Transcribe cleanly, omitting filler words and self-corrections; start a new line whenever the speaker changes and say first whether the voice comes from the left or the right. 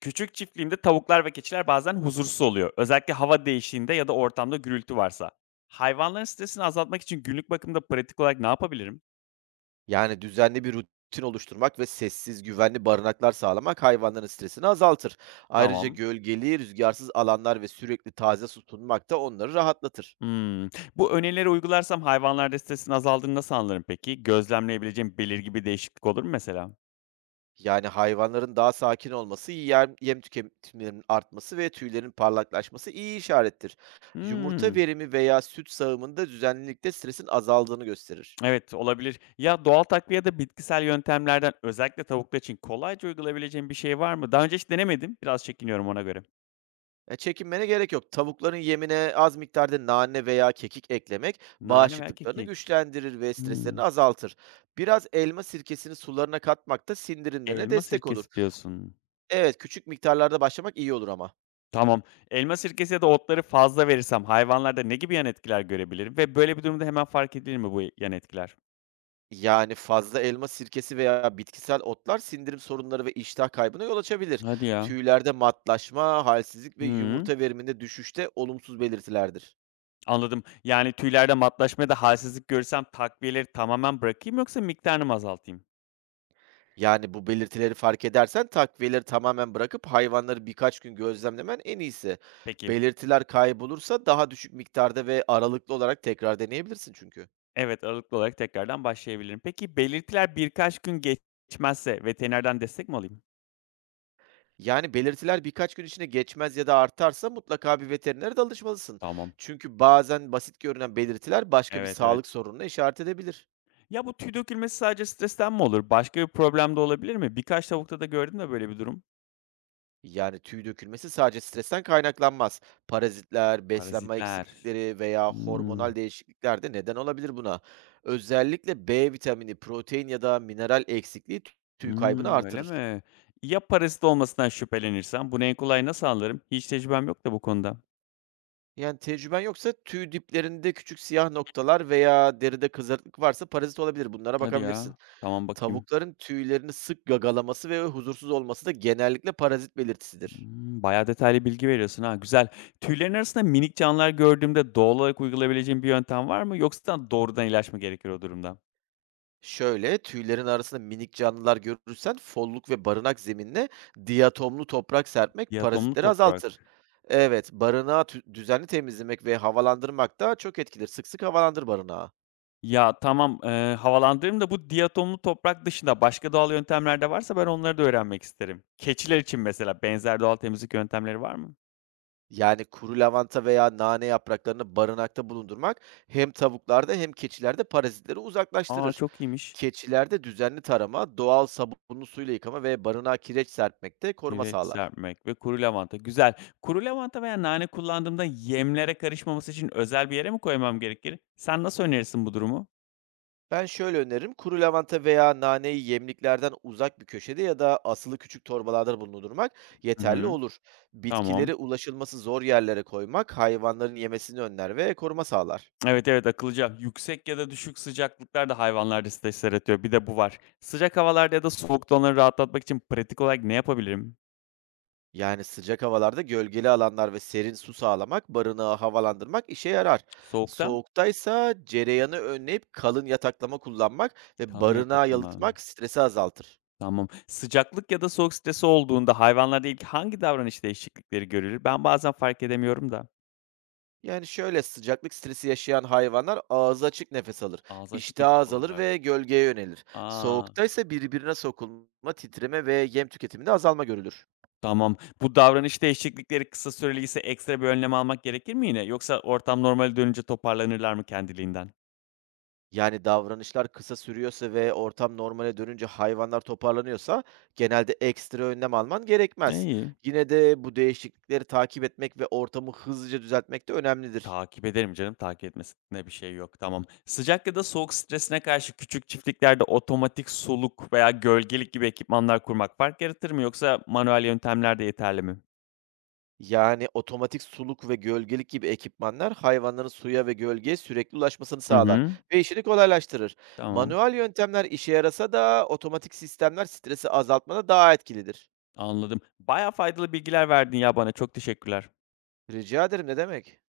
left: Küçük çiftliğimde tavuklar ve keçiler bazen huzursuz oluyor. Özellikle hava değişiğinde ya da ortamda gürültü varsa. Hayvanların stresini azaltmak için günlük bakımda pratik olarak ne yapabilirim?
right: Yani düzenli bir rutin oluşturmak ve sessiz, güvenli barınaklar sağlamak hayvanların stresini azaltır. Ayrıca
left: Tamam.
right: gölgeli, rüzgarsız alanlar ve sürekli taze su sunmak da onları rahatlatır.
left: Hmm. Bu önerileri uygularsam hayvanlarda stresin azaldığını nasıl anlarım peki? Gözlemleyebileceğim belirgin bir değişiklik olur mu mesela?
right: Yani hayvanların daha sakin olması, yem tüketimlerinin artması ve tüylerin parlaklaşması iyi işarettir. Yumurta
left: Hmm.
right: verimi veya süt sağımında düzenlilikte stresin azaldığını gösterir.
left: Evet, olabilir. Ya doğal takviye ya da bitkisel yöntemlerden özellikle tavuklar için kolayca uygulayabileceğim bir şey var mı? Daha önce hiç denemedim. Biraz çekiniyorum ona göre.
right: Çekinmene gerek yok. Tavukların yemine az miktarda nane veya kekik eklemek
left: Nane veya
right: bağışıklıklarını
left: kekik.
right: güçlendirir ve streslerini
left: Hmm.
right: azaltır. Biraz elma sirkesini sularına katmak da sindirimlerine
left: Elma
right: destek olur.
left: sirkesi diyorsun.
right: Evet, küçük miktarlarda başlamak iyi olur ama.
left: Tamam. Elma sirkesi ya da otları fazla verirsem hayvanlarda ne gibi yan etkiler görebilirim ve böyle bir durumda hemen fark edilir mi bu yan etkiler?
right: Yani fazla elma sirkesi veya bitkisel otlar sindirim sorunları ve iştah kaybına yol açabilir.
left: Hadi ya.
right: Tüylerde matlaşma, halsizlik ve
left: Hı.
right: yumurta veriminde düşüşte olumsuz belirtilerdir.
left: Anladım. Yani tüylerde matlaşma ya da halsizlik görürsem takviyeleri tamamen bırakayım yoksa miktarını mı azaltayım?
right: Yani bu belirtileri fark edersen takviyeleri tamamen bırakıp hayvanları birkaç gün gözlemlemen en iyisi.
left: Peki.
right: Belirtiler kaybolursa daha düşük miktarda ve aralıklı olarak tekrar deneyebilirsin çünkü.
left: Evet, aralıklı olarak tekrardan başlayabilirim. Peki, belirtiler birkaç gün geçmezse veterinerden destek mi alayım?
right: Yani belirtiler birkaç gün içinde geçmez ya da artarsa mutlaka bir veterinere danışmalısın.
left: Tamam.
right: Çünkü bazen basit görünen belirtiler başka bir
left: Evet,
right: sağlık
left: evet.
right: sorununa işaret edebilir.
left: Ya bu tüy dökülmesi sadece stresten mi olur? Başka bir problem de olabilir mi? Birkaç tavukta da gördüm de böyle bir durum.
right: Yani tüy dökülmesi sadece stresten kaynaklanmaz. Parazitler, beslenme
left: Parazitler.
right: eksiklikleri veya
left: Hmm.
right: hormonal değişiklikler de neden olabilir buna. Özellikle B vitamini, protein ya da mineral eksikliği tüy kaybını
left: Hımm, öyle
right: artırır.
left: mi? Ya parazit olmasından şüphelenirsem? Bunu en kolay nasıl anlarım? Hiç tecrübem yok da bu konuda.
right: Yani tecrüben yoksa tüy diplerinde küçük siyah noktalar veya deride kızarıklık varsa parazit olabilir. Bunlara
left: Hadi
right: bakabilirsin.
left: ya. Tamam, bakayım.
right: Tavukların tüylerini sık gagalaması ve huzursuz olması da genellikle parazit belirtisidir.
left: Hımm, bayağı detaylı bilgi veriyorsun ha, güzel. Tüylerin arasında minik canlılar gördüğümde doğal olarak uygulayabileceğim bir yöntem var mı, yoksa doğrudan ilaç mı gerekir o durumda?
right: Şöyle, tüylerin arasında minik canlılar görürsen folluk ve barınak zeminine diatomlu toprak serpmek
left: Diatomlu
right: parazitleri
left: toprak.
right: azaltır. Evet, barınağı düzenli temizlemek ve havalandırmak da çok etkili. Sık sık havalandır barınağı.
left: Ya, tamam, havalandırırım da bu diatomlu toprak dışında başka doğal yöntemler de varsa ben onları da öğrenmek isterim. Keçiler için mesela benzer doğal temizlik yöntemleri var mı?
right: Yani kuru lavanta veya nane yapraklarını barınakta bulundurmak hem tavuklarda hem keçilerde parazitleri
left: A,
right: uzaklaştırır.
left: çok iyiymiş.
right: Keçilerde düzenli tarama, doğal sabunlu suyla yıkama ve barınağa kireç serpmek de koruma
left: Kireç
right: sağlar.
left: serpmek ve kuru lavanta. Güzel. Kuru lavanta veya nane kullandığımda yemlere karışmaması için özel bir yere mi koymam gerekir? Sen nasıl önerirsin bu durumu?
right: Ben şöyle öneririm. Kuru lavanta veya naneyi yemliklerden uzak bir köşede ya da asılı küçük torbalarda bulundurmak
left: Hı
right: yeterli
left: hı.
right: olur.
left: Tamam.
right: Bitkileri ulaşılması zor yerlere koymak hayvanların yemesini önler ve koruma sağlar.
left: Evet, evet, akıllıca. Yüksek ya da düşük sıcaklıklar da hayvanlarda stres yaratıyor. Bir de bu var. Sıcak havalarda ya da soğukta onları rahatlatmak için pratik olarak ne yapabilirim?
right: Yani sıcak havalarda gölgeli alanlar ve serin su sağlamak, barınağı havalandırmak işe yarar.
left: Soğukta
right: Soğuktaysa cereyanı önleyip kalın yataklama kullanmak ve
left: kalın
right: barınağı
left: yataklı mı?
right: yalıtmak stresi azaltır.
left: Tamam. Sıcaklık ya da soğuk stresi olduğunda hayvanlarda ilk hangi davranış değişiklikleri görülür? Ben bazen fark edemiyorum da.
right: Yani şöyle sıcaklık stresi yaşayan hayvanlar ağzı açık nefes alır,
left: Ağzı açık
right: iştah
left: nefes
right: azalır
left: alırlar.
right: ve gölgeye yönelir.
left: Aa.
right: Soğukta ise birbirine sokulma, titreme ve yem tüketiminde azalma görülür.
left: Tamam. Bu davranış değişiklikleri kısa süreliyse ekstra bir önlem almak gerekir mi yine? Yoksa ortam normale dönünce toparlanırlar mı kendiliğinden?
right: Yani davranışlar kısa sürüyorsa ve ortam normale dönünce hayvanlar toparlanıyorsa genelde ekstra önlem alman
left: E,
right: gerekmez.
left: iyi.
right: Yine de bu değişiklikleri takip etmek ve ortamı hızlıca düzeltmek de önemlidir.
left: Takip ederim canım. Takip etmesine bir şey yok. Tamam. Sıcak ya da soğuk stresine karşı küçük çiftliklerde otomatik soluk veya gölgelik gibi ekipmanlar kurmak fark yaratır mı? Yoksa manuel yöntemler de yeterli mi?
right: Yani, otomatik suluk ve gölgelik gibi ekipmanlar hayvanların suya ve gölgeye sürekli ulaşmasını
left: Hı
right: sağlar
left: hı.
right: ve işini kolaylaştırır.
left: Tamam.
right: Manuel yöntemler işe yarasa da otomatik sistemler stresi azaltmada daha etkilidir.
left: Anladım. Baya faydalı bilgiler verdin ya bana. Çok teşekkürler.
right: Rica ederim, ne demek.